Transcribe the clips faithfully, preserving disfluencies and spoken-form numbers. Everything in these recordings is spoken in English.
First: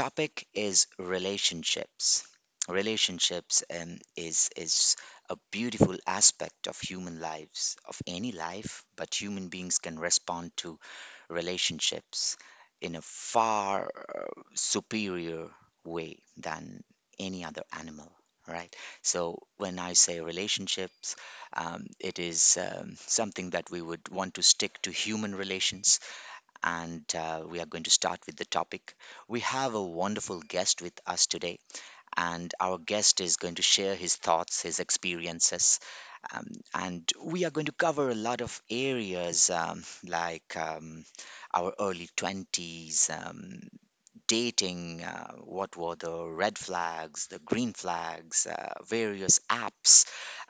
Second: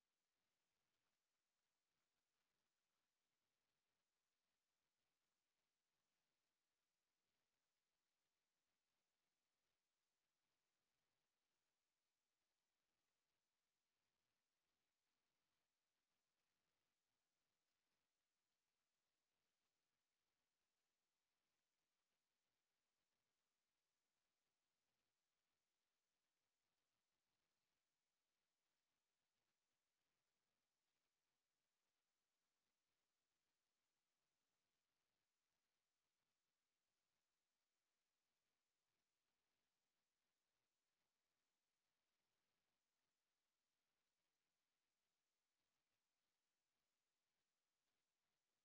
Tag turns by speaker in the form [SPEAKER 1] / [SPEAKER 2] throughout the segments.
[SPEAKER 1] topic is relationships. Relationships um, is is a beautiful aspect of human lives, of any life, but human beings can respond to relationships in a far uh, superior way than any other animal, right? So when I say relationships, um, it is um, something that we would want to stick to human relations and uh, we are going to start with the topic. We have a wonderful guest with us today, and our guest is going to share his thoughts, his experiences, um, and we are going to cover a lot of areas um, like um, our early twenties. Um, dating, uh, what were the red flags, the green flags, uh, various apps,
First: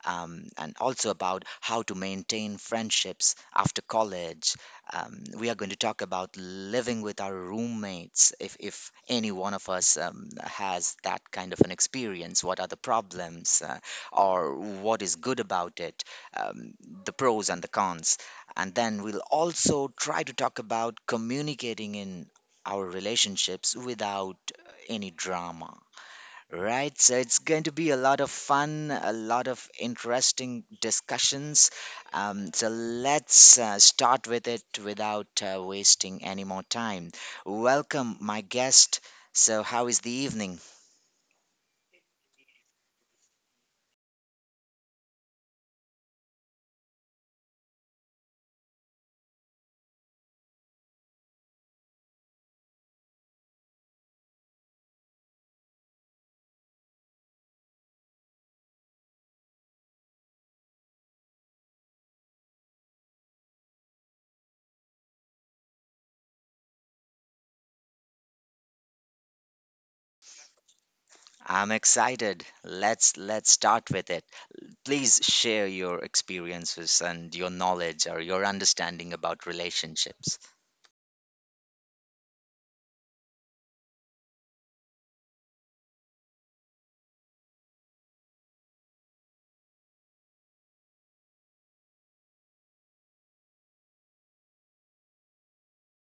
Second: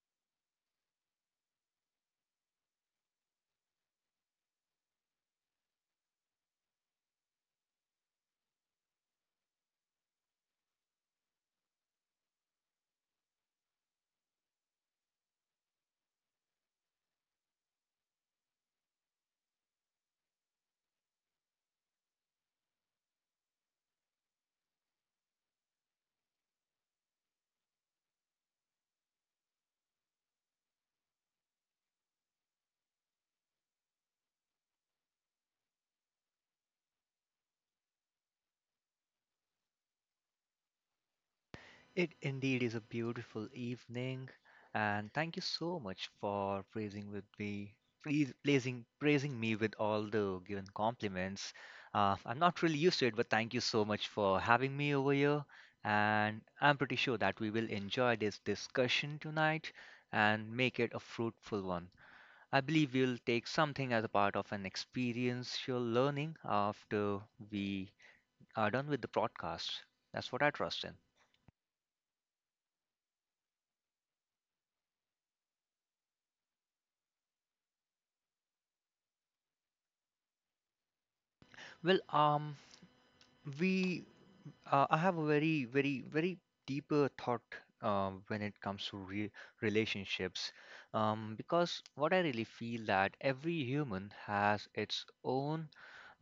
[SPEAKER 1] um, and also about how to maintain friendships after college. Um, we are going to talk about living with our roommates. If, if any one of us um, has that kind of an experience, what are the problems uh, or what is good about it, um, the pros and the cons. And then we'll also try to talk about communicating in our relationships without any drama. Right, so it's going to be a lot of fun, a lot of interesting discussions. Um, so let's uh, start with it without uh, wasting any more time. Welcome, my guest. So, how is the evening?
[SPEAKER 2] It indeed is a beautiful evening, and thank you so much for praising with me, please praising praising me with all the given compliments. Uh, I'm not really used to it, but thank you so much for having me over here, and I'm pretty sure that we will enjoy this discussion tonight and make it a fruitful one. I believe we'll take something as a part of an experiential learning after we are done with the broadcast. That's what I trust in.
[SPEAKER 1] I'm excited. Let's let's start with it. Please share your experiences and your knowledge or your understanding about relationships.
[SPEAKER 2] Well, um, we uh, I have a very very very deeper thought um, when it comes to re- relationships, um, because what I really feel that every human has its own,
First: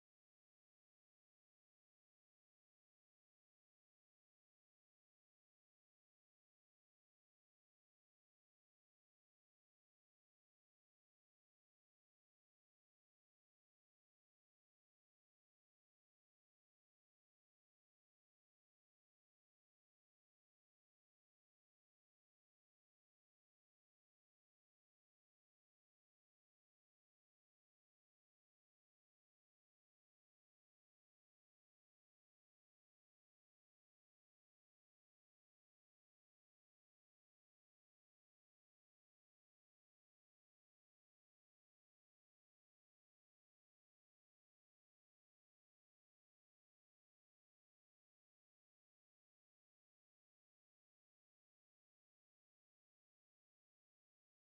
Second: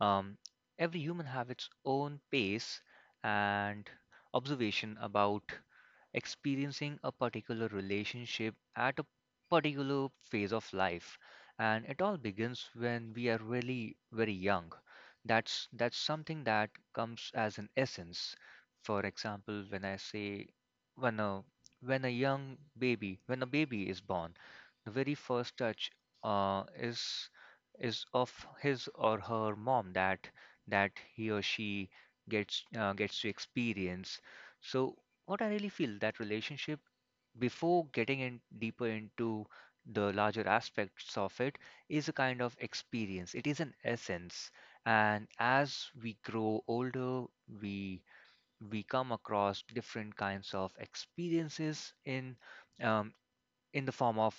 [SPEAKER 2] um, every human have its own pace and observation about experiencing a particular relationship at a particular phase of life. And it all begins when we are really very young. That's that's something that comes as an essence. For example, when I say, when a, when a young baby, when a baby is born, the very first touch uh, is is of his or her mom, that that he or she gets uh, gets to experience. So what I really feel, that relationship, before getting in deeper into the larger aspects of it, is a kind of experience, it is an essence. And as we grow older, we we come across different kinds of experiences in, um, in the form of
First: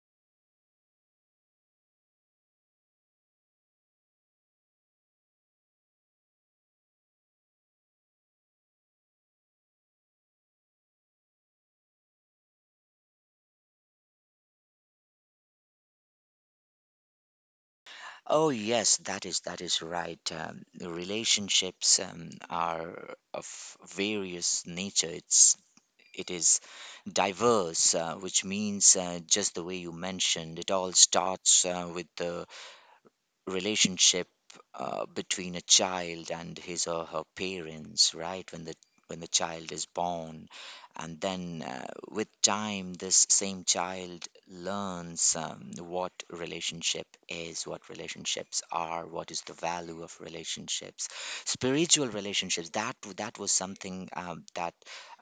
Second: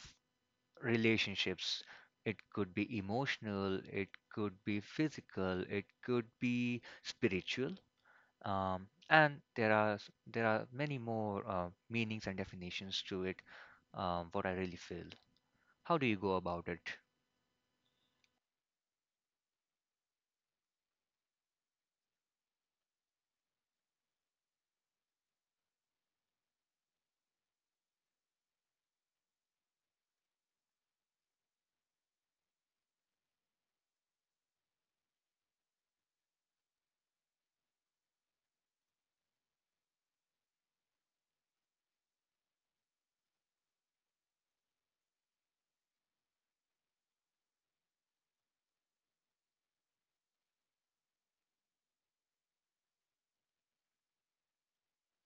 [SPEAKER 2] relationships. It could be emotional, it could be physical, it could be spiritual, um, and there are s- there are many more uh, meanings and definitions to it. Um, what I really feel. How do you go about it?
[SPEAKER 1] Oh yes, that is that is right. Um, the relationships um, are of various nature. It's it is diverse, uh, which means uh, just the way you mentioned, it all starts uh, with the relationship uh, between a child and his or her parents, right? When the when the child is born, and then uh, with time, this same child learns um, what relationship is, what relationships are, what is the value of relationships, spiritual relationships. That that was something um, that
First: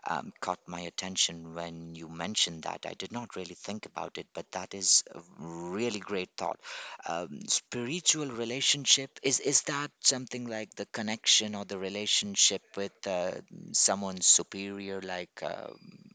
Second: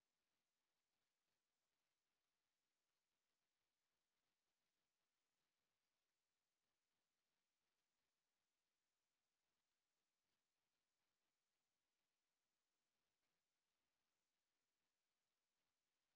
[SPEAKER 1] um, caught my attention when you mentioned that. I did not really think about it, but that is a really great thought. Um, spiritual relationship is is that something like the connection or the relationship with uh, someone superior like um,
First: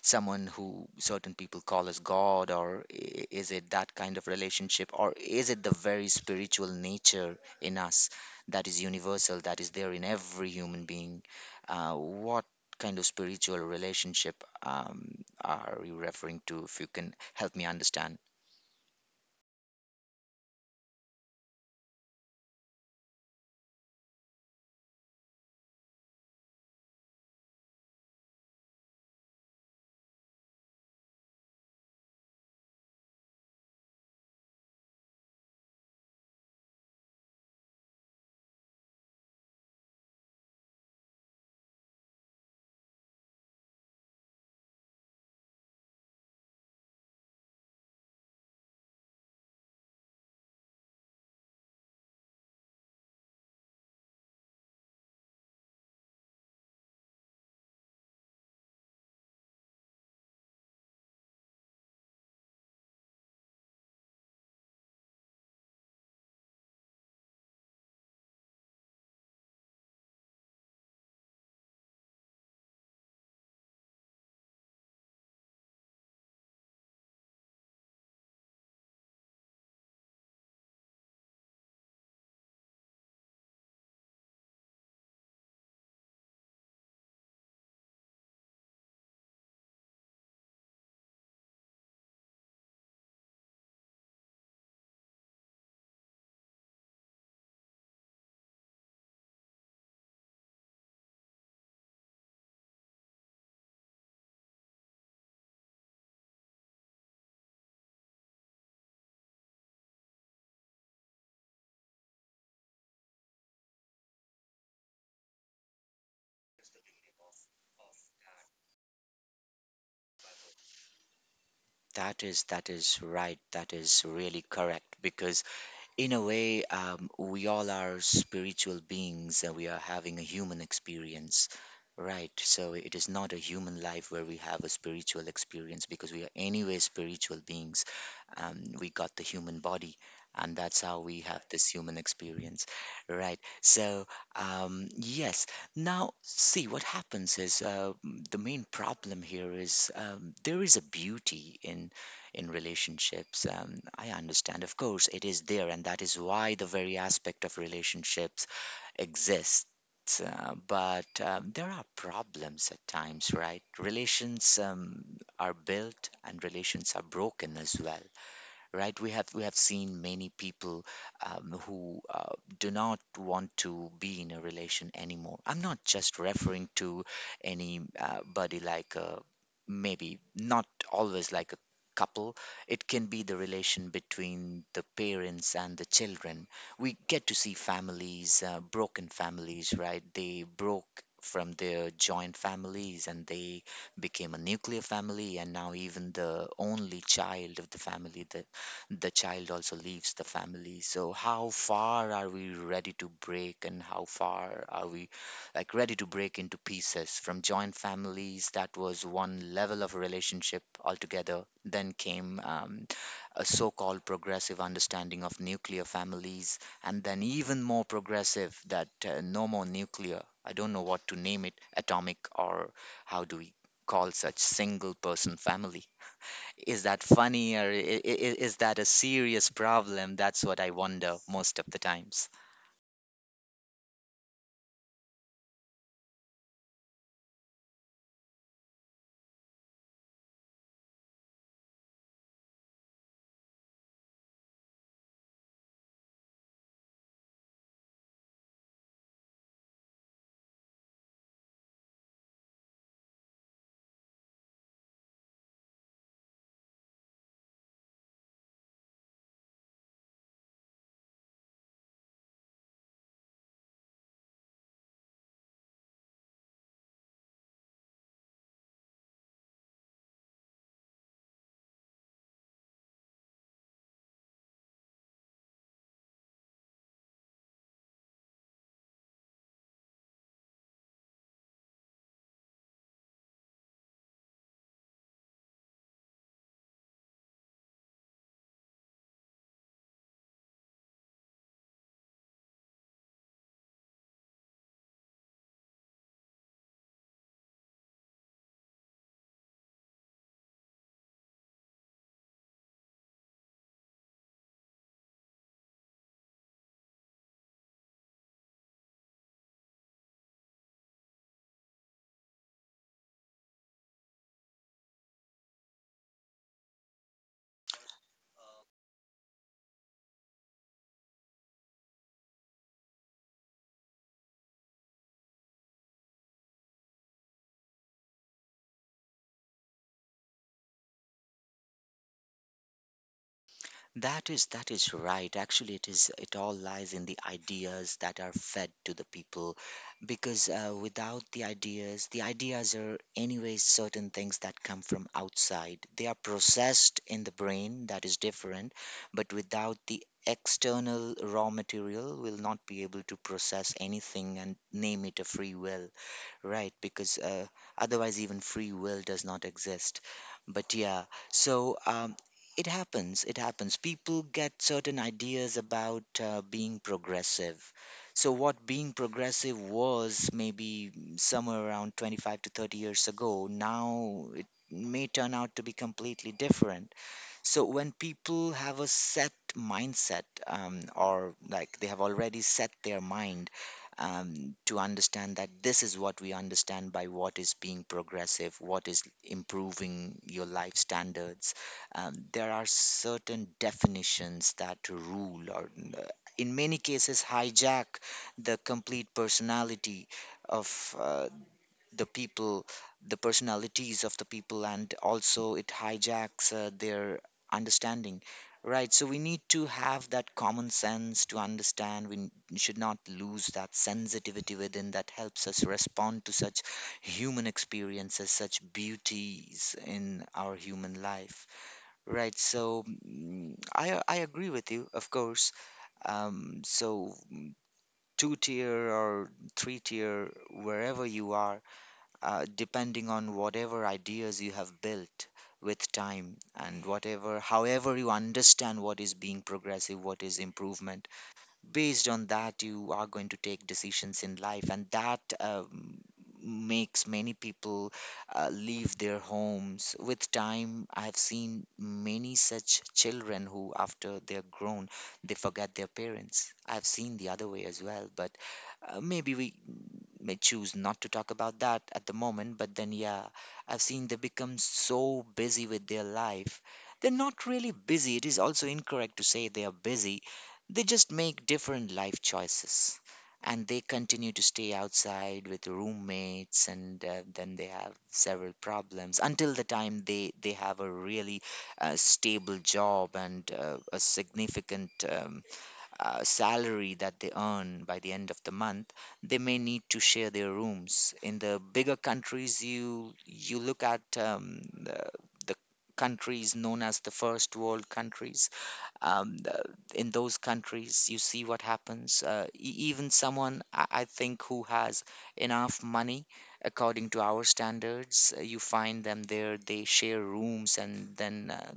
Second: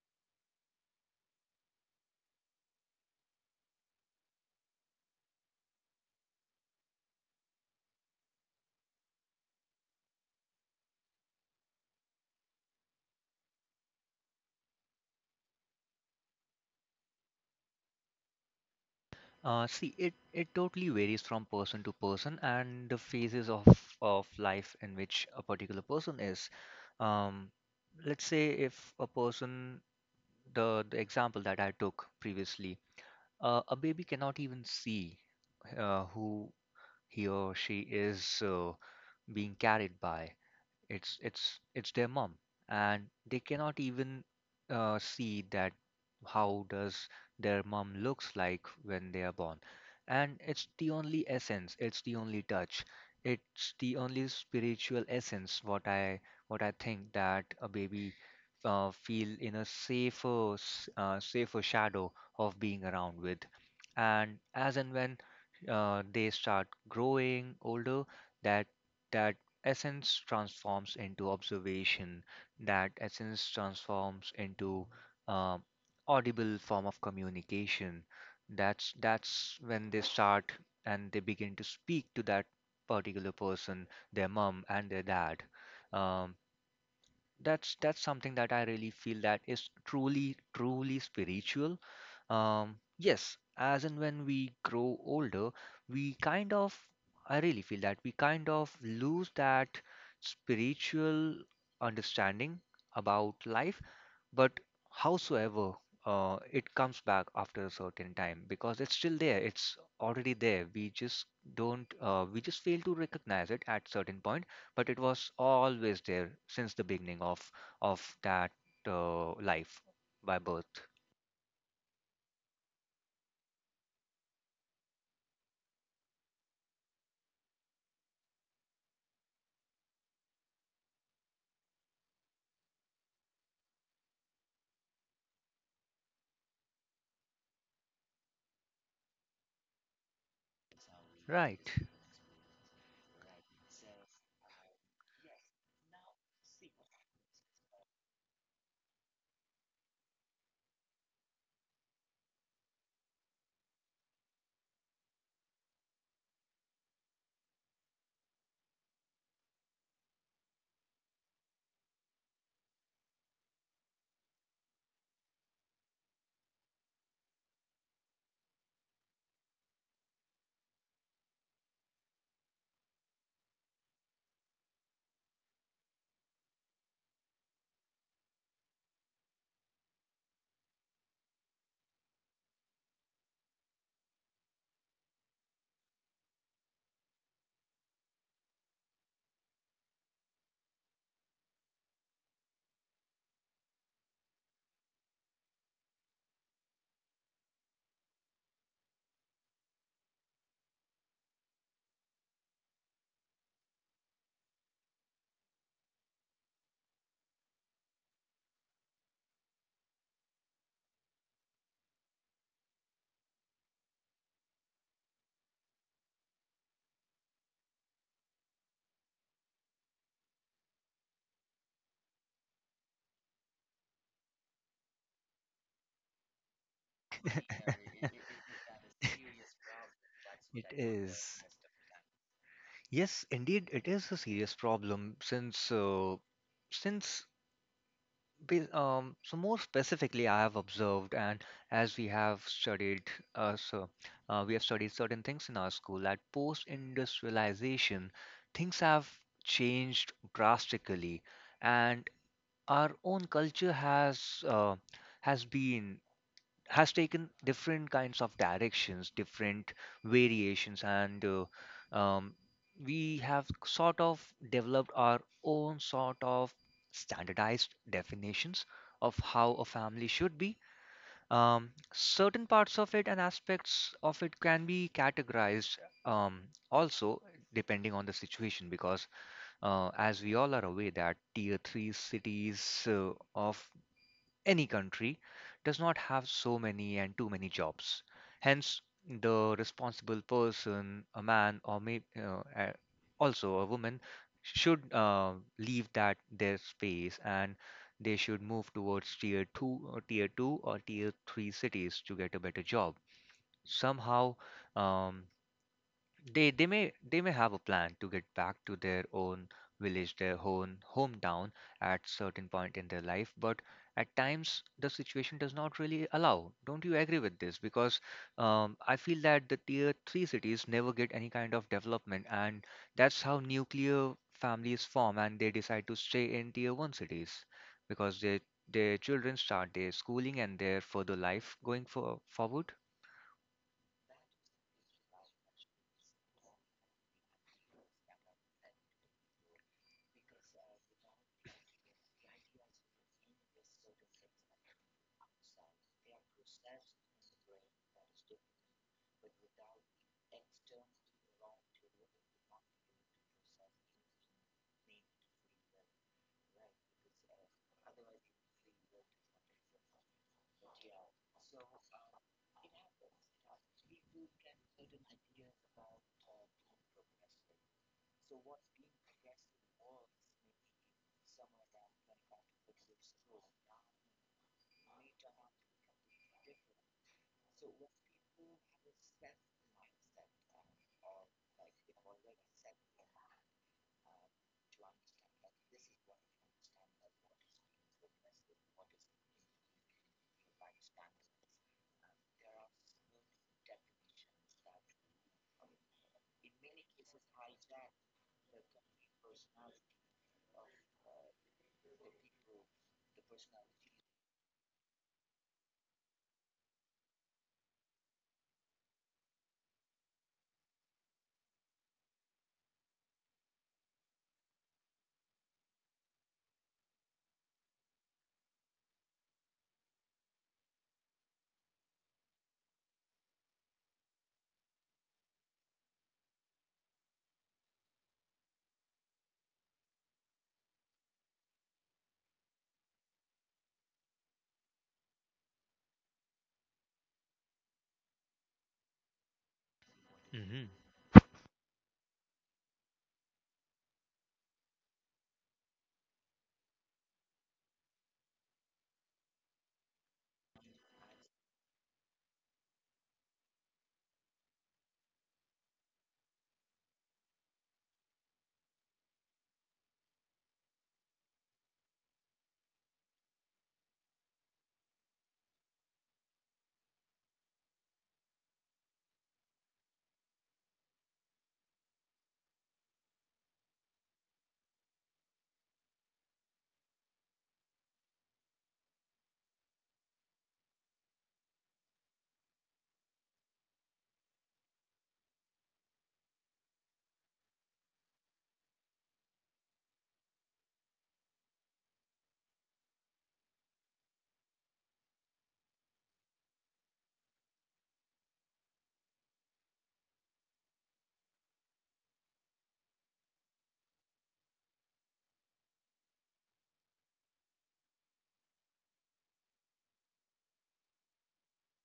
[SPEAKER 1] someone who certain people call as god, or i- is it that kind of relationship, or is it the very spiritual nature in us that is universal, that is there in every human being? Uh, what kind of spiritual relationship um, are you referring to, if you can help me understand?
[SPEAKER 2] Uh, see, it it totally varies from person to person and the phases of of life in which a particular person is. Um, let's say if a person, the the example that I took previously, uh, a baby cannot even see uh, who he or she is uh, being carried by. It's it's it's their mom, and they cannot even uh, see that how does their mom looks like when they are born. And it's the only essence, it's the only touch, it's the only spiritual essence, what I what I think that a baby uh, feel in a safer s- uh, safer shadow of being around with. And as and when uh, they start growing older, that that essence transforms into observation, that essence transforms into uh, audible form of communication. That's that's when they start and they begin to speak to that particular person, their mom and their dad. um, that's that's something that I really feel that is truly truly spiritual. Um, yes, as and when we grow older, we kind of, I really feel that we kind of lose that spiritual understanding about life, but howsoever uh, it comes back after a certain time because it's still there, it's already there. We just don't, uh, we just fail to recognize it at certain point, but it was always there since the beginning of of that uh, life by birth.
[SPEAKER 1] That is that is right. That is really correct because in a way, um, we all are spiritual beings and we are having a human experience, right? So it is not a human life where we have a spiritual experience, because we are anyway spiritual beings. Um, we got the human body, and that's how we have
[SPEAKER 2] Right,
[SPEAKER 1] this human experience, right? So um, yes. Now see what happens is uh, m- the main problem here is, um, there is a beauty in in relationships. Um, I understand, of course, it is there, and that is why the very aspect of relationships exists. Uh, but um, there are problems at times, right? Relations um, are built and relations are broken as well, right? We have we have seen many people um, who uh, do not want to be in a relation anymore. I'm not just referring to anybody like a, maybe not always like a couple. It can be the relation between the parents and the children. We get to see families, uh, broken families, right? They broke from their joint families and they became a nuclear family, and now even the only child of the family, the the child also leaves the family. So, how far are we ready to break, and how far are we like ready to break into pieces from joint families? That was one level of relationship altogether. Then came um, a so called progressive understanding of nuclear families, and then even more progressive that uh, no more nuclear. I don't know what to name it, atomic, or how do we call such single person family. Is that funny, or i- i- i- is that a serious problem? That's what
[SPEAKER 2] it
[SPEAKER 1] I wonder
[SPEAKER 2] is.
[SPEAKER 1] most of the times.
[SPEAKER 2] Yes, indeed, it is a serious problem since uh, since ba- um, so more specifically, I have observed, and as we have studied, uh, so uh, we have studied certain things in our school that post-industrialization, things have changed drastically, and our own culture has, uh, has been, has taken different kinds of directions, different variations, and uh, um, we have sort of developed our own sort of standardized definitions of how a family should be. Um, certain parts of it and aspects of it can be categorized, um, also depending on the situation, because uh, as we all are aware that tier three cities uh, of any country does not have so many and too many jobs. Hence, the responsible person, a man or may, uh, a- also a woman, should uh, leave that their space and they should move towards tier two or tier two or tier three cities to get a better job. Somehow, um, they they may they may have a plan to get back to their own village, their own hometown at certain point in their life, but at times the situation does not really allow. Don't you agree with this? Because um, I feel that the tier three cities never get any kind of development, and that's how nuclear families form, and they decide to stay in tier one cities because they their children start their schooling and their further life going for forward.
[SPEAKER 1] That is that is right. Actually, it is, it all lies in the ideas that are fed to the people, because uh, without the ideas, the ideas are anyways certain things that come from outside. They are processed in the brain, that is different, but without the external raw material, we'll not be able to process anything and name it a free will, right? Because uh, otherwise, even free will does not exist. But yeah, so um, it happens. It happens. People get certain ideas about uh, being progressive. So, what being progressive was maybe mm, somewhere around twenty-five to thirty years ago, now it may turn out to be completely different. So when people have a set mindset, um, or like they have already set their mind um, to understand that this is what we understand by what is being progressive, what is improving your life standards, um, there are certain definitions that rule or uh, in many cases hijack the complete personality of uh, the people, the personalities of the people, and also it hijacks uh, their understanding. Right, so we need to have that common sense to understand. We n- should not lose that sensitivity within that helps us respond to such human experiences, such beauties in our human life. Right, so mm, I, I agree with you, of course. Um, so two tier or three tier, wherever you are, uh, depending on whatever ideas you have built with time and whatever however you understand what is being progressive, what is improvement, based on that you are going to take decisions in life, and that um, makes many people uh, leave their homes. With time, I have seen many such children who after they're grown, they forget their parents. I've seen the other way as well, but uh, maybe we may choose not to talk about that at the moment, but then, yeah, I've seen they become so busy with their life. They're not really busy. It is also incorrect to say they are busy. They just make different life choices. And they continue to stay outside with roommates, and uh, then they have several problems until the time they, they have a really uh, stable job and uh, a significant um, uh, salary that they earn by the end of the month. They may need to share their rooms. In the bigger countries, you you look at um, the, the countries known as the first world countries, um, the- in those countries you see what happens. uh, e- even someone I-, I think, who has enough money according to our standards, uh, you find them there, they share rooms, and then uh,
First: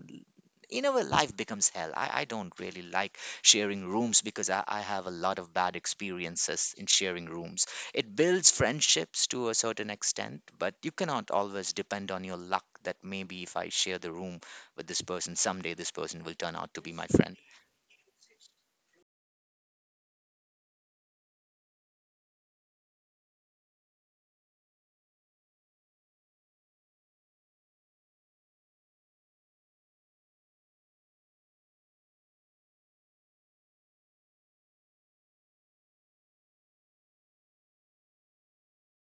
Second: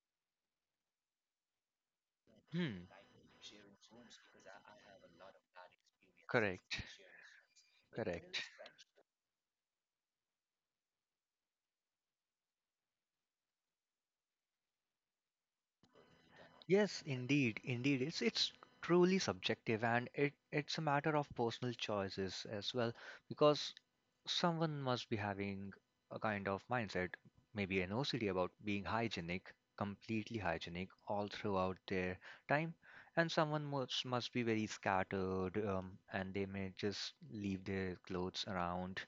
[SPEAKER 1] you know, well, life becomes hell. I, I don't really
[SPEAKER 2] Hmm,
[SPEAKER 1] like sharing rooms because I, I have a lot of bad experiences
[SPEAKER 2] correct,
[SPEAKER 1] in sharing rooms. It
[SPEAKER 2] correct.
[SPEAKER 1] builds friendships to a certain extent, but you cannot always depend on your luck that maybe if I share the room with this person, someday this person will turn out to be
[SPEAKER 2] Yes,
[SPEAKER 1] my friend.
[SPEAKER 2] indeed, indeed. It's it's truly subjective and it, it's a matter of personal choices as well, because someone must be having a kind of mindset, maybe an O C D about being hygienic, completely hygienic all throughout their time, and someone must must be very scattered, um, and they may just leave their clothes around.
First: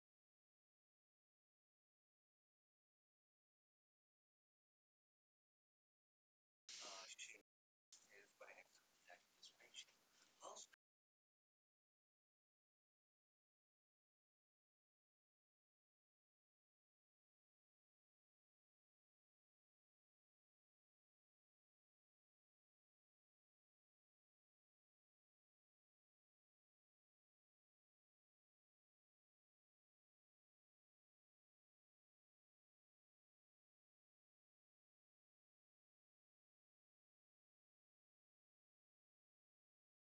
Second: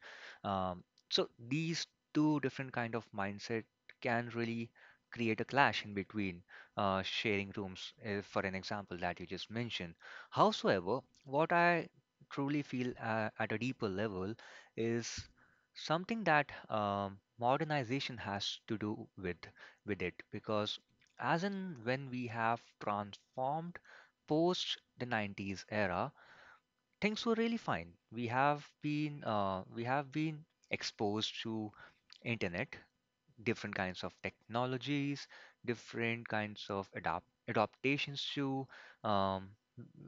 [SPEAKER 2] Um, so these two different kind of mindset can really create a clash in between uh, sharing rooms, uh, for an example that you just mentioned. Howsoever, what I truly feel uh, at a deeper level is something that, um, modernization has to do with with it, because as in when we have transformed post the nineties era, things were really fine. We have been uh, we have been exposed to internet, different kinds of technologies, different kinds of adapt adaptations to um,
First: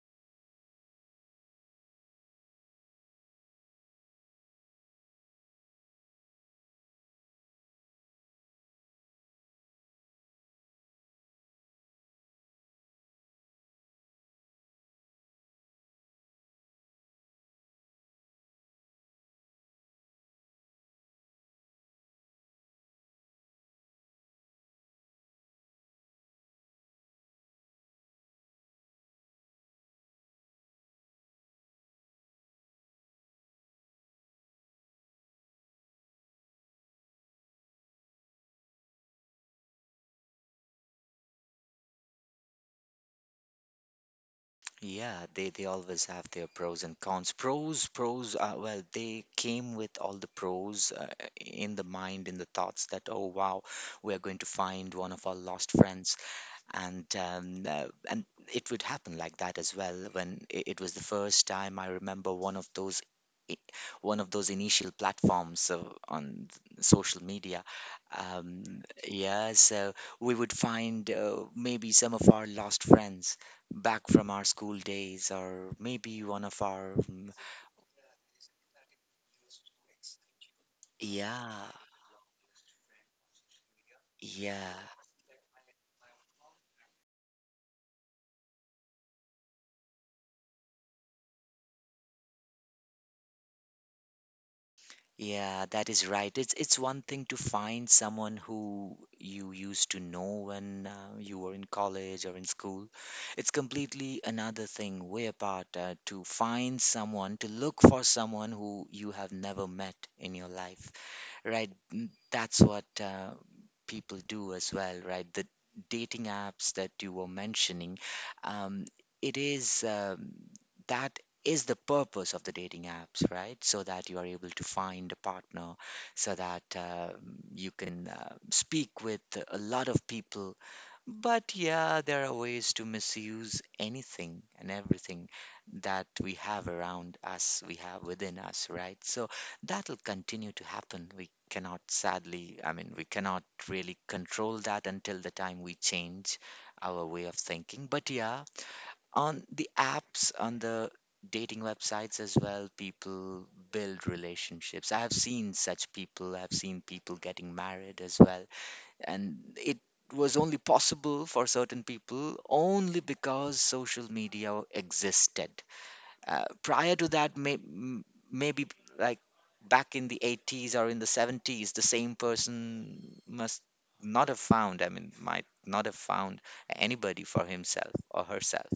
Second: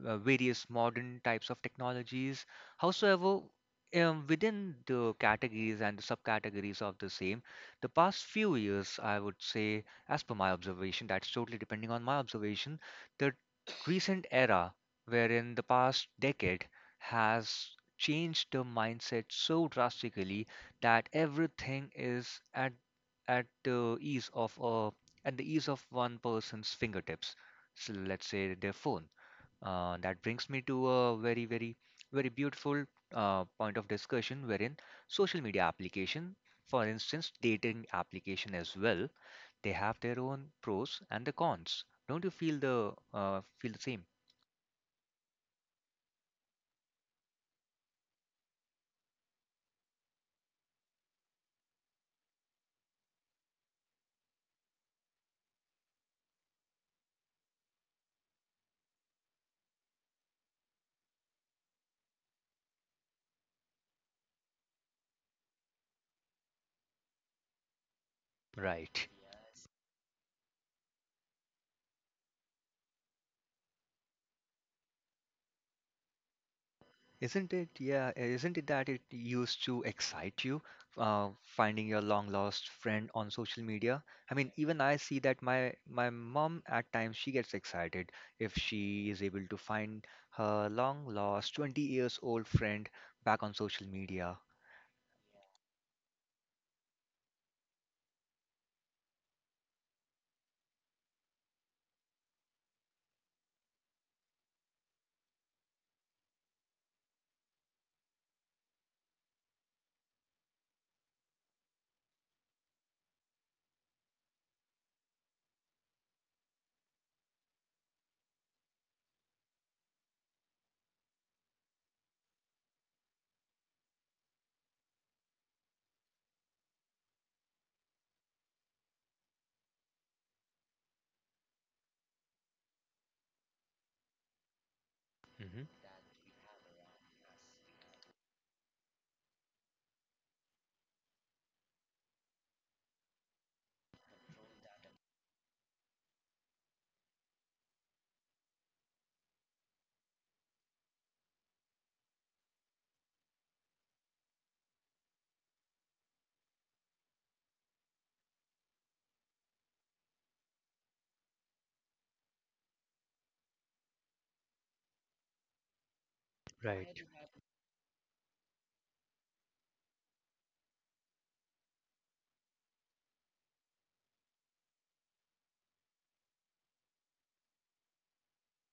[SPEAKER 2] uh, various modern types of technologies. Howsoever, um, within the categories and the subcategories of the same, the past few years, I would say, as per my observation, that's totally depending on my observation, the recent era wherein the past decade has changed the mindset so drastically that everything is at at the ease of a, at the ease of one person's fingertips. So let's say their phone. Uh, that brings me to a very, very, very beautiful uh, point of discussion wherein social media application, for instance, dating application as well, they have their own pros and the cons. Don't you feel the uh, feel the same?
[SPEAKER 1] Yeah, they they always have their pros and cons. Pros, pros, uh, well, they came with all the pros uh, in the mind, in the thoughts that, oh wow, we are going to find one of our lost friends. And um, uh, and it would happen like that as well. When it, it was the first time I remember one of those i- one of those initial platforms uh, on th- social media, um,
[SPEAKER 2] Right.
[SPEAKER 1] yeah, so we would find uh, maybe some of our lost friends back from our school days, or maybe one of our mm,
[SPEAKER 2] Isn't it? Yeah, isn't it that it used to excite you, uh,
[SPEAKER 1] yeah,
[SPEAKER 2] finding your long lost friend on social media? I mean,
[SPEAKER 1] yeah.
[SPEAKER 2] even I see that my my mom at times she gets excited if she is able to find her long lost twenty years old friend back on social media.
[SPEAKER 1] Yeah, that is right. It's it's one thing to find someone who you used to know when uh, you were in college or in school. It's completely another thing, way apart, uh, to find someone, to look for someone who you have never met in your life, right? n- That's what uh, people do as well, right? The dating apps that you were mentioning, um, it is um, that is the purpose of the dating apps, right? So that you are able to find a partner, so that uh, you can uh, speak with a lot of people. But yeah, there are ways to misuse anything and everything
[SPEAKER 2] Hmm.
[SPEAKER 1] that we have around us, we have within us, right? So that'll continue to happen. We cannot, sadly, I mean, we cannot really control that until the time we change our way of thinking. But yeah, on the apps, on the dating websites as well, people build relationships. I have seen such people, I've seen people getting married as well, and it was only possible for certain people only because social media existed. Uh, prior
[SPEAKER 2] Right.
[SPEAKER 1] to that, may, m- maybe like back in the eighties or in the seventies, the same person must not have found, I mean, might not have found anybody for himself or herself,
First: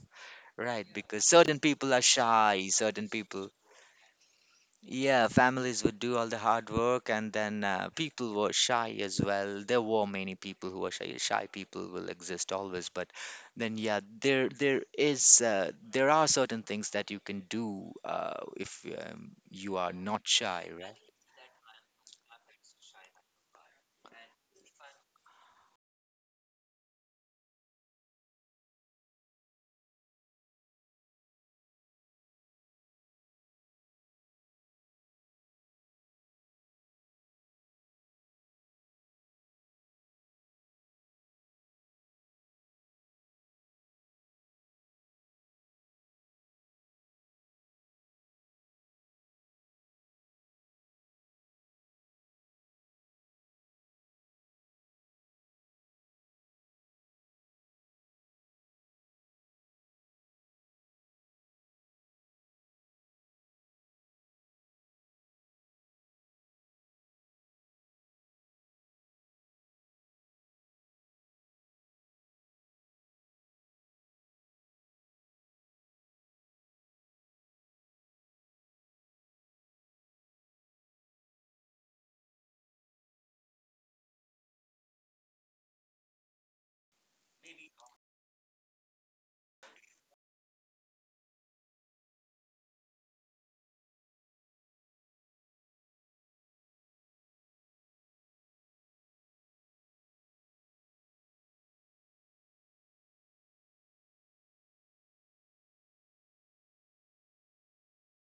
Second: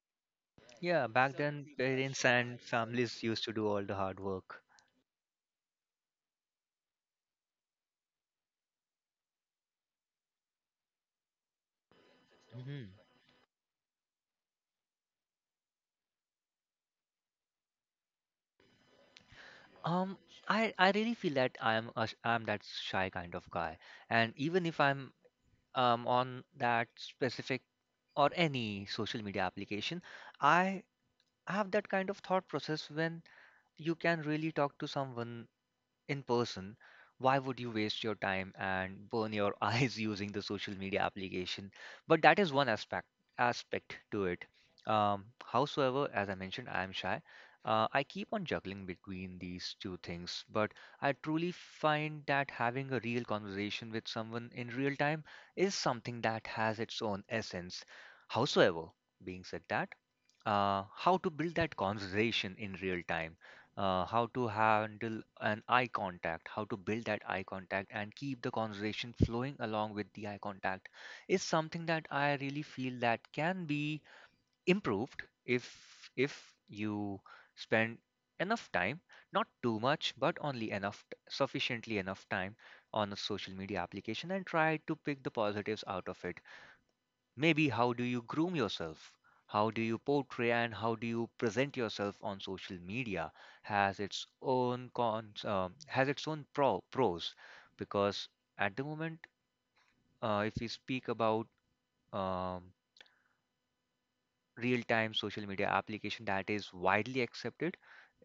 [SPEAKER 1] right?
[SPEAKER 2] Yeah,
[SPEAKER 1] Because
[SPEAKER 2] back
[SPEAKER 1] certain
[SPEAKER 2] then
[SPEAKER 1] people are
[SPEAKER 2] parents and
[SPEAKER 1] shy, certain
[SPEAKER 2] families used to
[SPEAKER 1] people
[SPEAKER 2] do all the hard work.
[SPEAKER 1] yeah, families would do all the hard work, and then uh, people were shy as well. There were many people who were shy. Shy people will exist always,
[SPEAKER 2] Hmm.
[SPEAKER 1] but then yeah, there there is uh, there are certain things that you can do uh, if um, you are
[SPEAKER 2] Um,
[SPEAKER 1] not shy,
[SPEAKER 2] I I
[SPEAKER 1] right?
[SPEAKER 2] really feel that I'm a, sh- I'm that shy kind of guy, and even if I'm um, on that specific or any social media application, I have that kind of thought process, when you can really talk to someone in person, why would you waste your time and burn your eyes using the social media application? But that is one aspect aspect to it. Um, howsoever, as I mentioned, I am shy. Uh, I keep on juggling between these two things, but I truly find that having a real conversation with someone in real time is something that has its own essence. Howsoever, being said that, uh, how to build that conversation in real time, uh, how to handle an eye contact, how to build that eye contact and keep the conversation flowing along with the eye contact, is something that I really feel that can be improved if if you spend enough time, not too much, but only enough, t- sufficiently enough time on a social media application and try to pick the positives out of it. Maybe how do you groom yourself? How do you portray and how do you present yourself on social media? Has its own cons, um, has its own pro, pros, because at the moment, uh, if we speak about um, real-time social media application that is widely accepted,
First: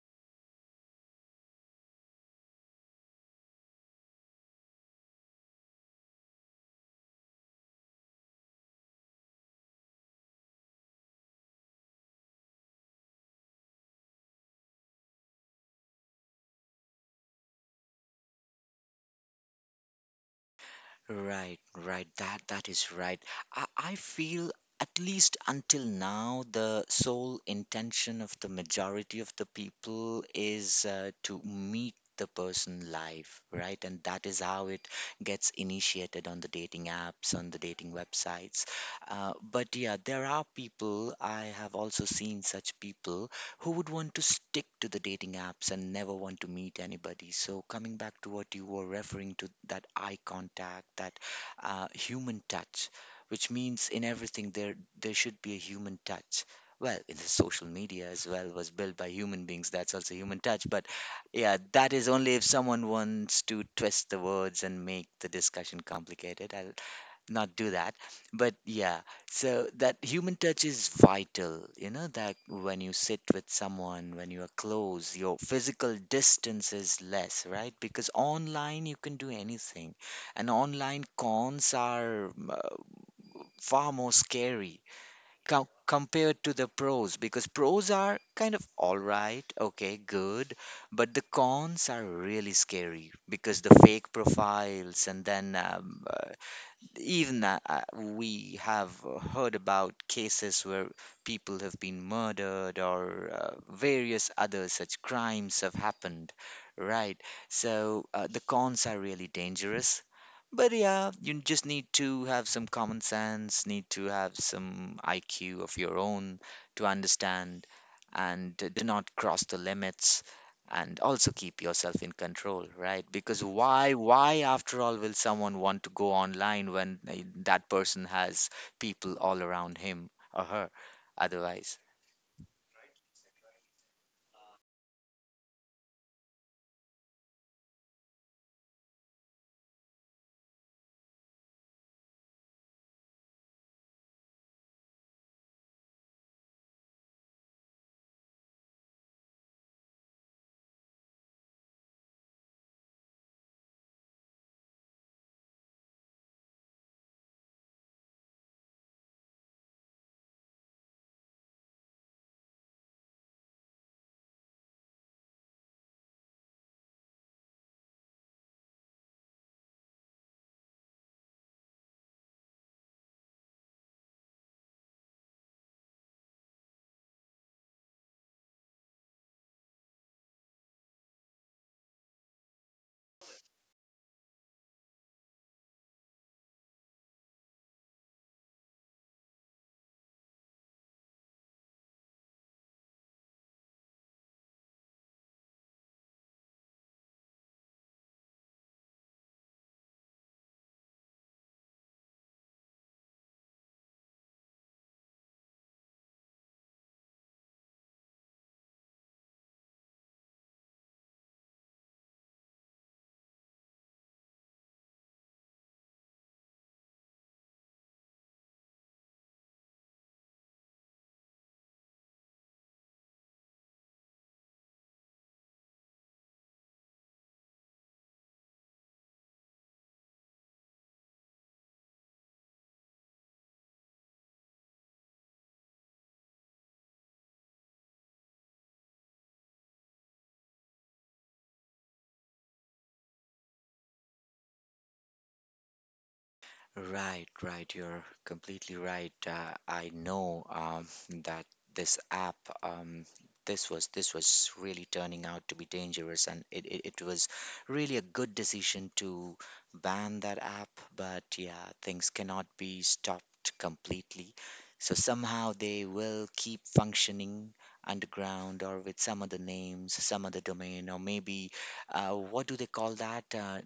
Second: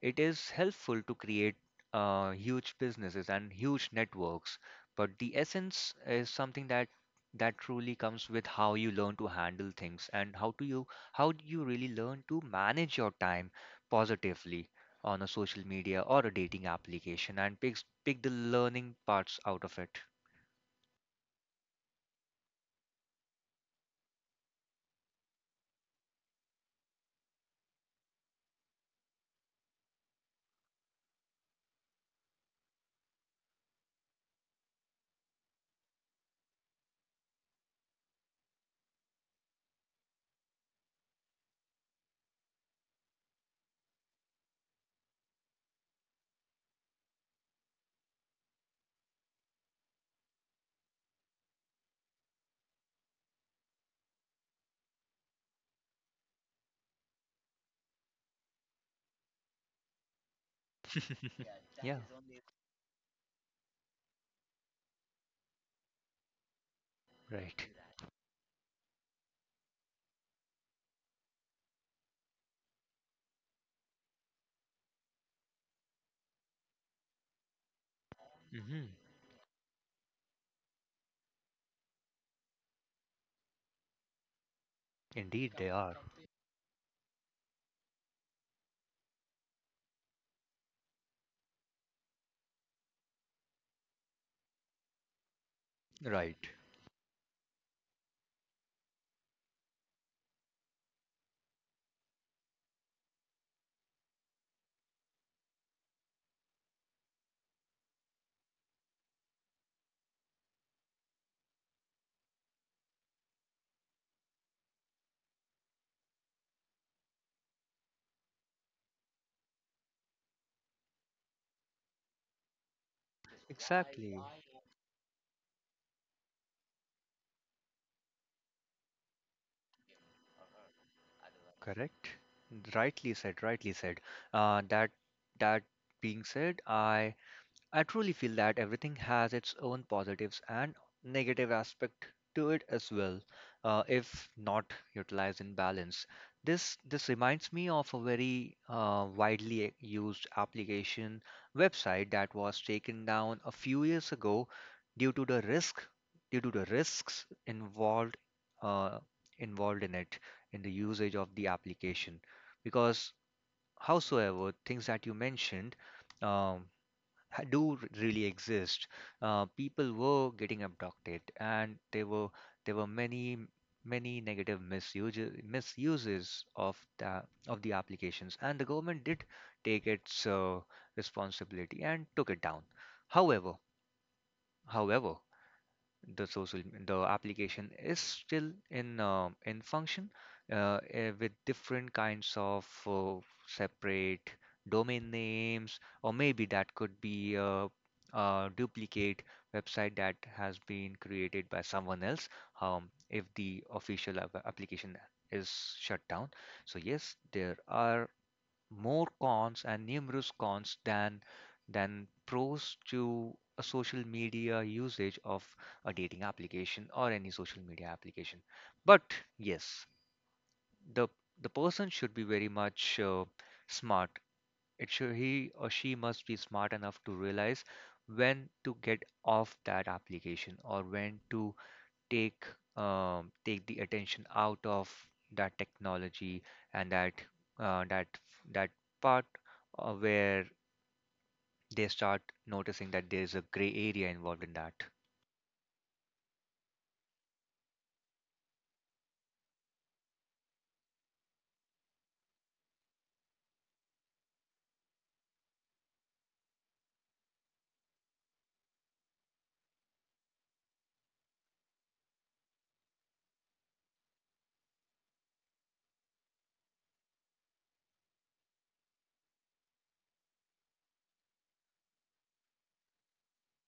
[SPEAKER 2] it is helpful to create uh, huge businesses and huge networks. But the essence is something that that truly comes with how you learn to handle things and how do you how do you really learn to manage your time positively on a social media or a dating application and pick pick the learning parts out of it.
[SPEAKER 1] Right, right. That that is right. I, I feel at least until now the sole intention of the majority of the people is uh, to meet the person live, right? And that is how it gets initiated on the dating apps, on the dating websites. Uh, but yeah, there are people, I have also seen such people who would want to stick to the dating apps and never want to meet anybody. So, coming back to what you were referring to, that eye contact, that uh, human touch, which means in everything there there should be a human touch. Well, in the social media as well was built by human beings. That's also human touch. But yeah, that
[SPEAKER 2] Yeah,
[SPEAKER 1] is only if someone wants to twist the words and make the discussion complicated. I, not
[SPEAKER 2] right.
[SPEAKER 1] do that but yeah, so that human touch is vital, you know that when you sit with someone, when you are close, your physical distance is less, right? Because online
[SPEAKER 2] Hmm.
[SPEAKER 1] you can do anything, and online cons are mm, uh, far more scary
[SPEAKER 2] Indeed,
[SPEAKER 1] co-
[SPEAKER 2] they are.
[SPEAKER 1] compared to the pros, because pros are kind of all right, okay, good, but the cons are really scary because the fake profiles, and then um, uh,
[SPEAKER 2] Right.
[SPEAKER 1] even that uh, we have heard about cases where people have been murdered or uh, various other such crimes have happened, right? So uh, the cons are really dangerous. But yeah, you just need to have some common sense, need to have some I Q of your own to understand and do not cross the limits, and also keep yourself in control, right? Because why
[SPEAKER 2] Exactly.
[SPEAKER 1] why after all will someone want to go online when uh, that person has people all around him or her otherwise.
[SPEAKER 2] Correct. Rightly said, rightly said. Uh, that that being said, I I truly feel that everything has its own positives and negative aspect to it as well, uh, if not utilized in balance. This this reminds me of a very uh, widely used application, website, that was taken down a few years ago due to the risk due to the risks involved uh, involved in it in the usage of the application, because howsoever, things that you mentioned, um ha- do r- really exist. Uh, people were getting abducted, and there were there were many many negative misuses misuses of the of the applications, and the government did take its uh, responsibility and took it down. However, however, the social the application is still in um in function uh, eh, with different kinds of uh, separate domain names, or maybe that could be a, a duplicate website that has been created by someone else um, if the official app- application is shut down. So yes, there are more cons and numerous cons than than pros to a social media usage of a dating application or any social media application. But yes, the the person should be very much uh, smart. It should he or she must be smart enough to realize when to get off that application, or when to take um, take the attention out of that technology and that uh, that that part uh, where they start noticing that there is a gray area involved in that.
[SPEAKER 1] Right, right. You're completely right. Uh, I know um, that this app, um, this was this was really turning out to be dangerous, and it, it, it was really a good decision to ban that app. But yeah, things cannot be stopped completely. So somehow they will keep functioning underground or with some other names, some other domain, or maybe uh, what do they call that? Uh,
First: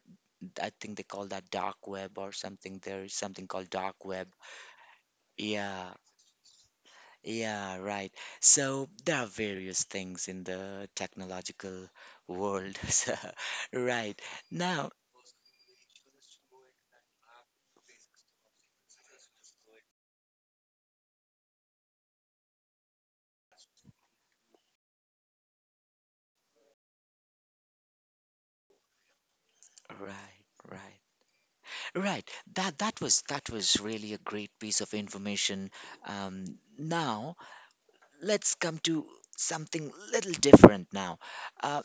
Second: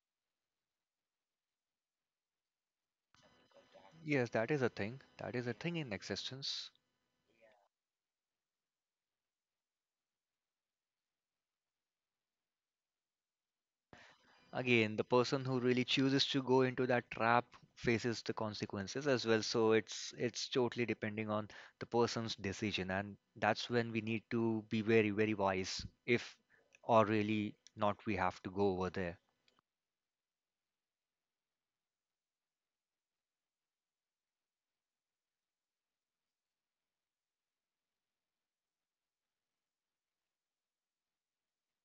[SPEAKER 1] I think they call that dark web or something. There is something called dark web.
[SPEAKER 2] Yes, that is a thing. That is a thing
[SPEAKER 1] Yeah,
[SPEAKER 2] in existence.
[SPEAKER 1] yeah, right. So there are various things in the technological world. So, right. Now,
[SPEAKER 2] Again, the person who really chooses to go into that trap faces the consequences as well. So it's it's totally depending on the person's decision, and that's when we need to be very, very wise if or really not we have to go over there.
[SPEAKER 1] right, right. Right. That that was that was really a great piece of information. Um, Now let's come to something little different now. Uh,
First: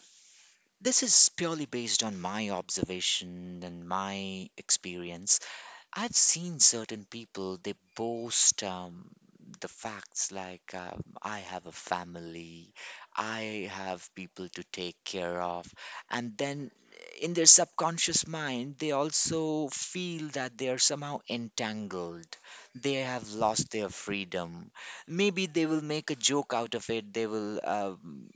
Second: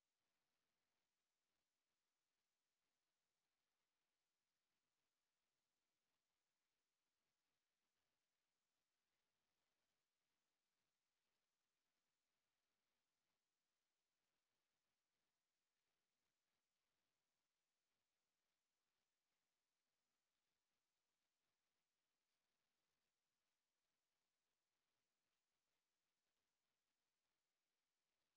[SPEAKER 1] this is purely based on my observation and my experience. I've seen certain people, they boast um, the facts like, um, I have a family, I have people to take care of. And then in their subconscious mind, they also feel that they are somehow entangled. They have lost their freedom. Maybe they will make a joke out of it. They will. Um,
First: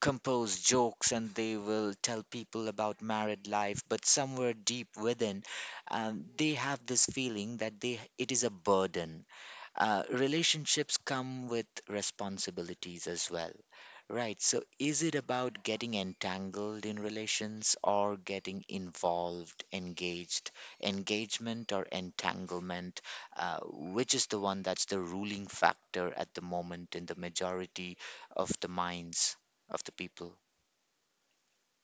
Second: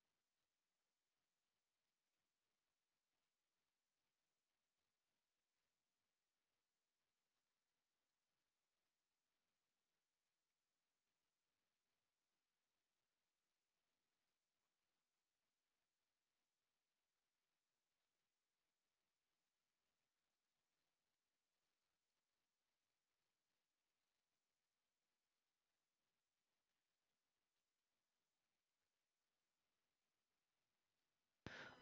[SPEAKER 1] Compose jokes, and they will tell people about married life, but somewhere deep within um, they have this feeling that they it is a burden. Uh, relationships come with responsibilities as well, right? So, is it about getting entangled in relations or getting involved, engaged? Engagement or entanglement? Uh, which is the one that's the ruling factor at the moment in the majority of the minds of the people?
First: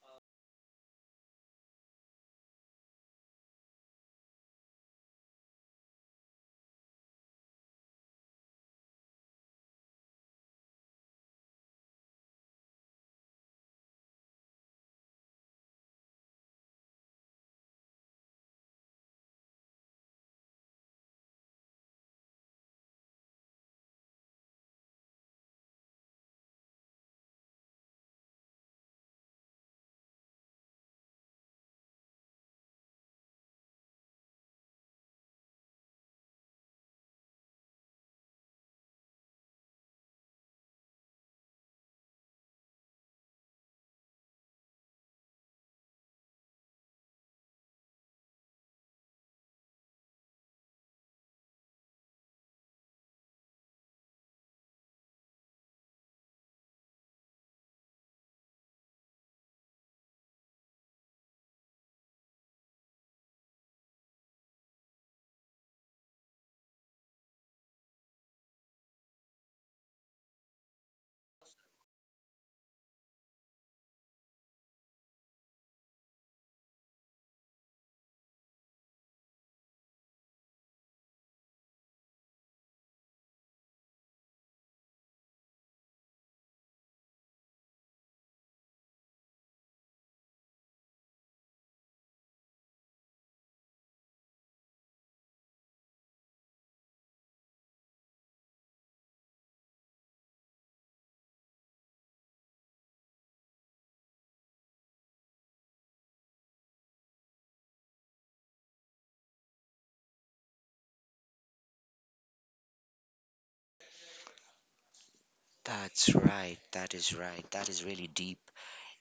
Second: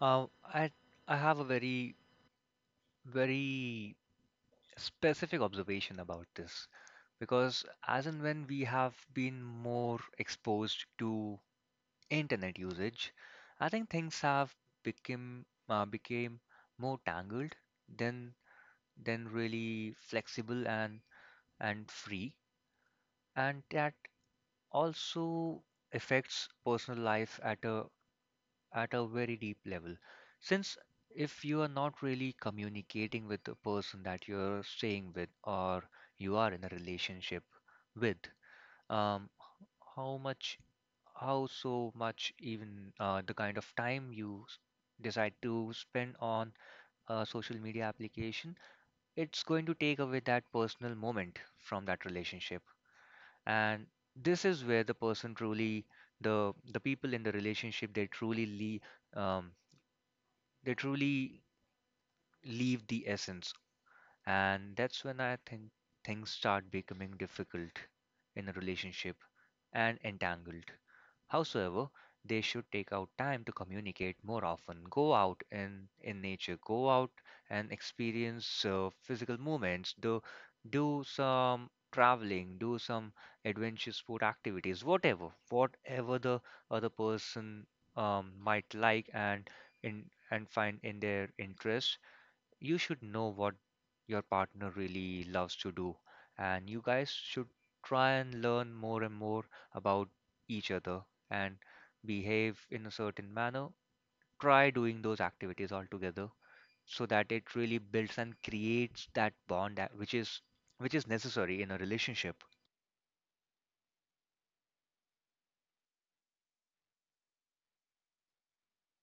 [SPEAKER 2] Uh, I I have a very very specific observation about this, because as and when we have been more exposed to internet usage, I think things have become uh, became more tangled than than really flexible and and free, and that also affects personal life at a at a very deep level. Since if you are not really communicating with the person that you're staying with, or you are in a relationship with, um, how much, how so much even uh, the kind of time you s- decide to spend on a social media application, it's going to take away that personal moment from that relationship. And this is where the person truly, the the people in the relationship, they truly leave um, they truly leave the essence, and that's when I think things start becoming difficult in a relationship, and entangled. Howsoever, they should take out time to communicate more often, go out in, in nature, go out and experience uh, physical movements, do, do some traveling, do some adventure sport activities, whatever, whatever the other person um, might like and in and find in their interest. You should know what your partner really loves to do, and you guys should try and learn more and more about each other, and behave in a certain manner. Try doing those activities all together, so that it really builds and creates that bond that, which is which is necessary in a relationship.
[SPEAKER 1] That's right. That is right. That is really deep.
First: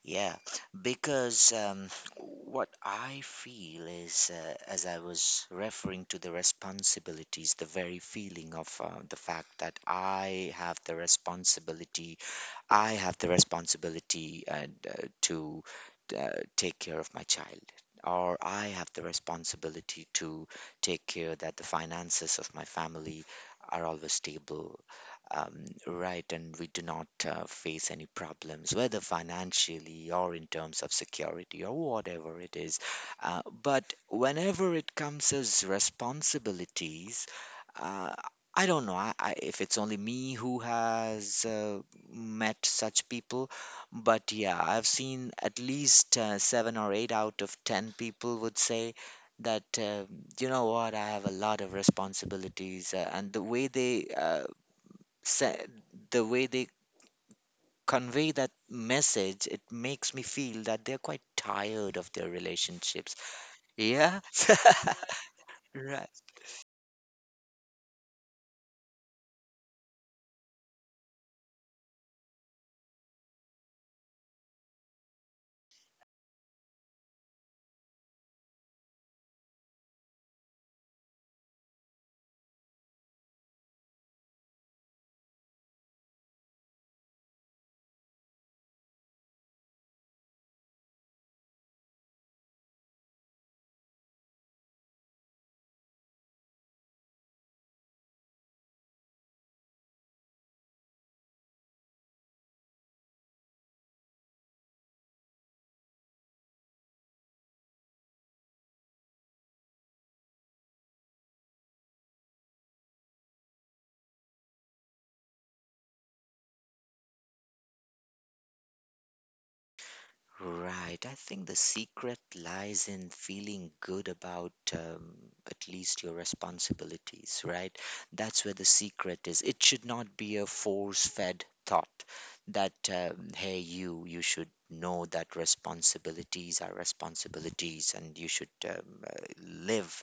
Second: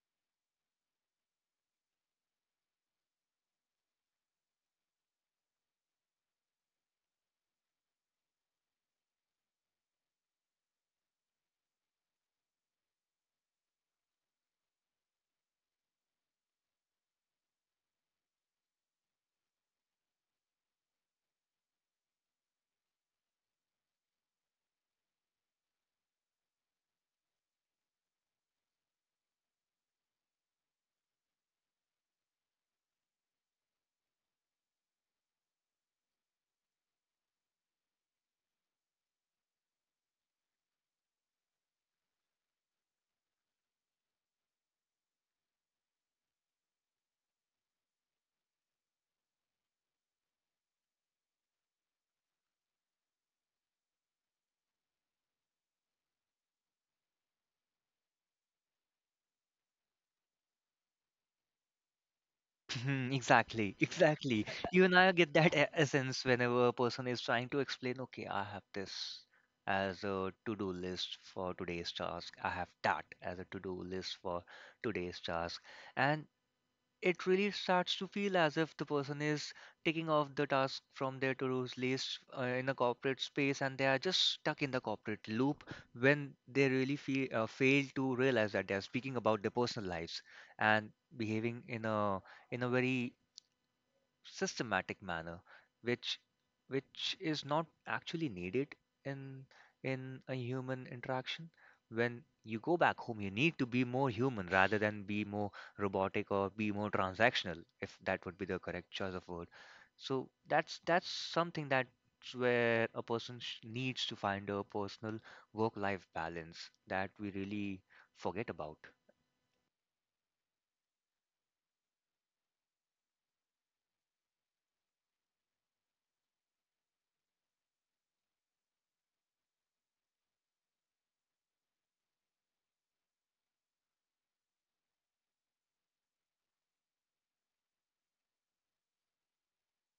[SPEAKER 1] Yeah, because um, what I feel is, uh, as I was referring to the responsibilities, the very feeling of uh, the fact that I have the responsibility, I have the responsibility, and uh, to uh, take care of my child, or I have the responsibility to take care that the finances of my family are always stable, um, right, and we do not uh, face any problems, whether financially or in terms of security or whatever it is. Uh, but whenever it comes as responsibilities, uh, I don't know, I, I, if it's only me who has uh, met such people, but yeah, I've seen at least uh, seven or eight out of ten people would say that uh, you know what, I have a lot of responsibilities, uh, and the way they uh, sa- the way they convey that message, it makes me feel that they're quite tired of their relationships.
[SPEAKER 2] Mhm. Exactly,
[SPEAKER 1] Yeah.
[SPEAKER 2] exactly. You and I get that e-
[SPEAKER 1] Right.
[SPEAKER 2] essence whenever a person is trying to explain, okay, I have this as a to-do list for today's task. I have that as a to-do list for today's task. And it really starts to feel as if the person is taking off the task from their to-do's list uh, in a corporate space, and they are just stuck in the corporate loop when they really feel, uh, fail to realize that they are speaking about their personal lives, and behaving in a in a very systematic manner which which is not actually needed in in a human interaction. When you go back home, you need to be more human, rather than be more robotic, or be more transactional, if that would be the correct choice of word. So that's that's something that's where a person sh- needs to find a personal work life balance that we really forget about.
[SPEAKER 1] Right. I think the secret lies in feeling good about um, at least your responsibilities, right? That's where the secret is. It should not be a force-fed thought that, um, hey, you, you should know that responsibilities are responsibilities, and you should um, uh, live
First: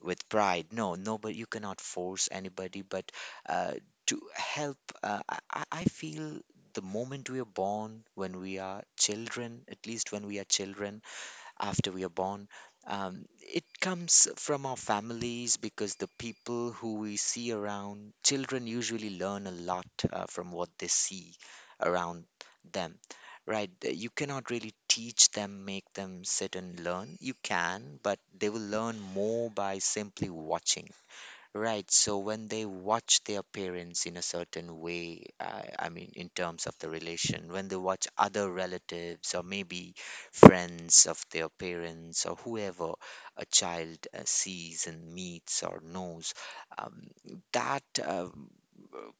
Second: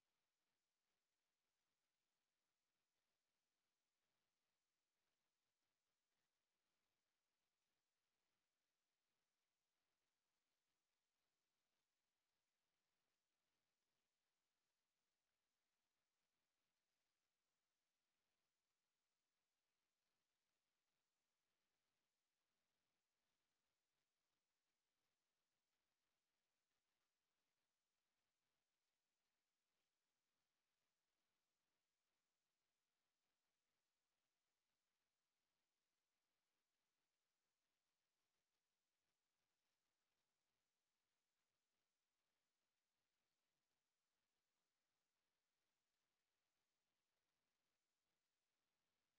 [SPEAKER 1] with pride. No, nobody, you cannot force anybody, but uh, to help, uh, I, I I feel the moment we are born, when we are children, at least when we are children, after we are born. Um, it comes from our families, because the people who we see around, children usually learn a lot uh, from what they see around them, right? Uh, You cannot really teach them, make them sit and learn. You can, but they will learn more by simply watching. Right. So when they watch their parents in a certain way, I, I mean, in terms of the relation, when they watch other relatives or maybe friends of their parents or whoever a child uh, sees and meets or knows, um, that um,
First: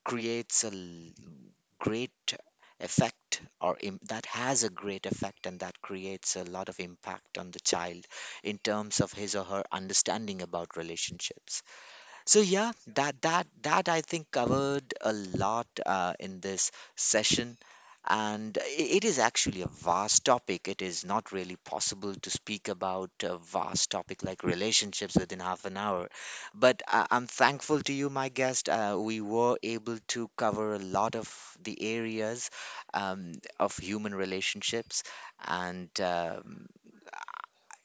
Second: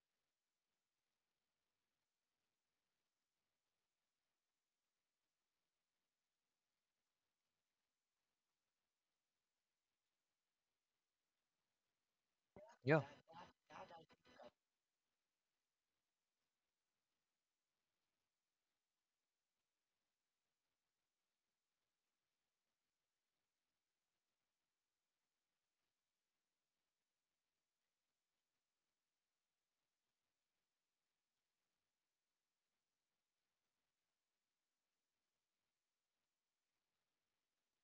[SPEAKER 1] creates a l- great effect, or Im- that has a great effect and that creates a lot of impact on the child in terms of his or her understanding about relationships. So yeah,
[SPEAKER 2] Yeah,
[SPEAKER 1] that that that I think covered a lot uh, in this session, and i- it is actually a vast topic. It is not really possible to speak about a vast topic like relationships within half an hour. But I, I'm thankful to you, my guest. Uh, we were able to cover a lot of the areas um, of human relationships, and um,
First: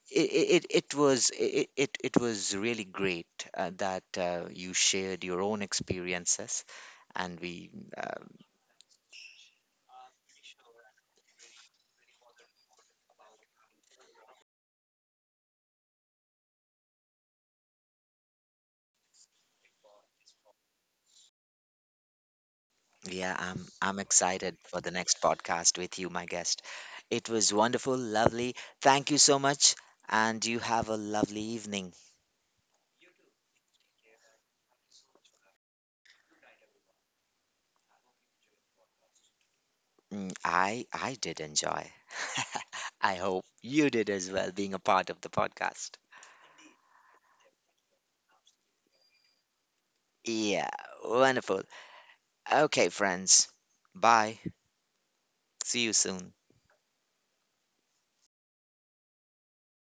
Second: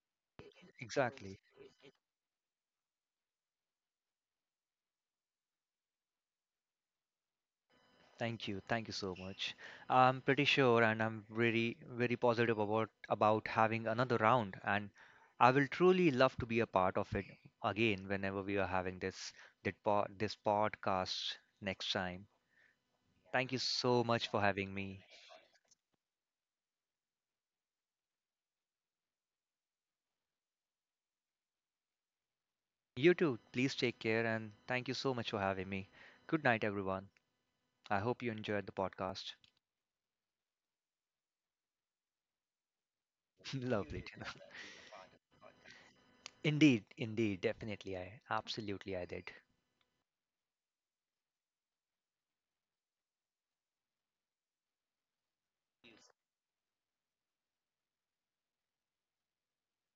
[SPEAKER 1] it it, it was
[SPEAKER 2] exactly.
[SPEAKER 1] it, it it was really great uh, that uh, you shared your own experiences, and we um
[SPEAKER 2] Thank you. Thank you so much. I'm pretty sure, and I'm very, very positive about about having another round, and I will truly love to be a part of it again whenever we are having this that po this podcast next time.
[SPEAKER 1] yeah,
[SPEAKER 2] Thank you
[SPEAKER 1] i'm i'm
[SPEAKER 2] so much for
[SPEAKER 1] excited
[SPEAKER 2] having
[SPEAKER 1] for the
[SPEAKER 2] me.
[SPEAKER 1] next podcast with you, my guest. It was wonderful, lovely. Thank you so much, and you have a lovely evening.
[SPEAKER 2] You too. Please take care, and thank you so much for having me. Good night, everyone. I hope you enjoyed the podcast.
[SPEAKER 1] Mm, i i did enjoy I hope you
[SPEAKER 2] Lovely.
[SPEAKER 1] did as well being a part of the podcast.
[SPEAKER 2] Indeed, indeed, definitely. I absolutely I did.
[SPEAKER 1] Yeah, wonderful. Okay, friends, bye. See you soon.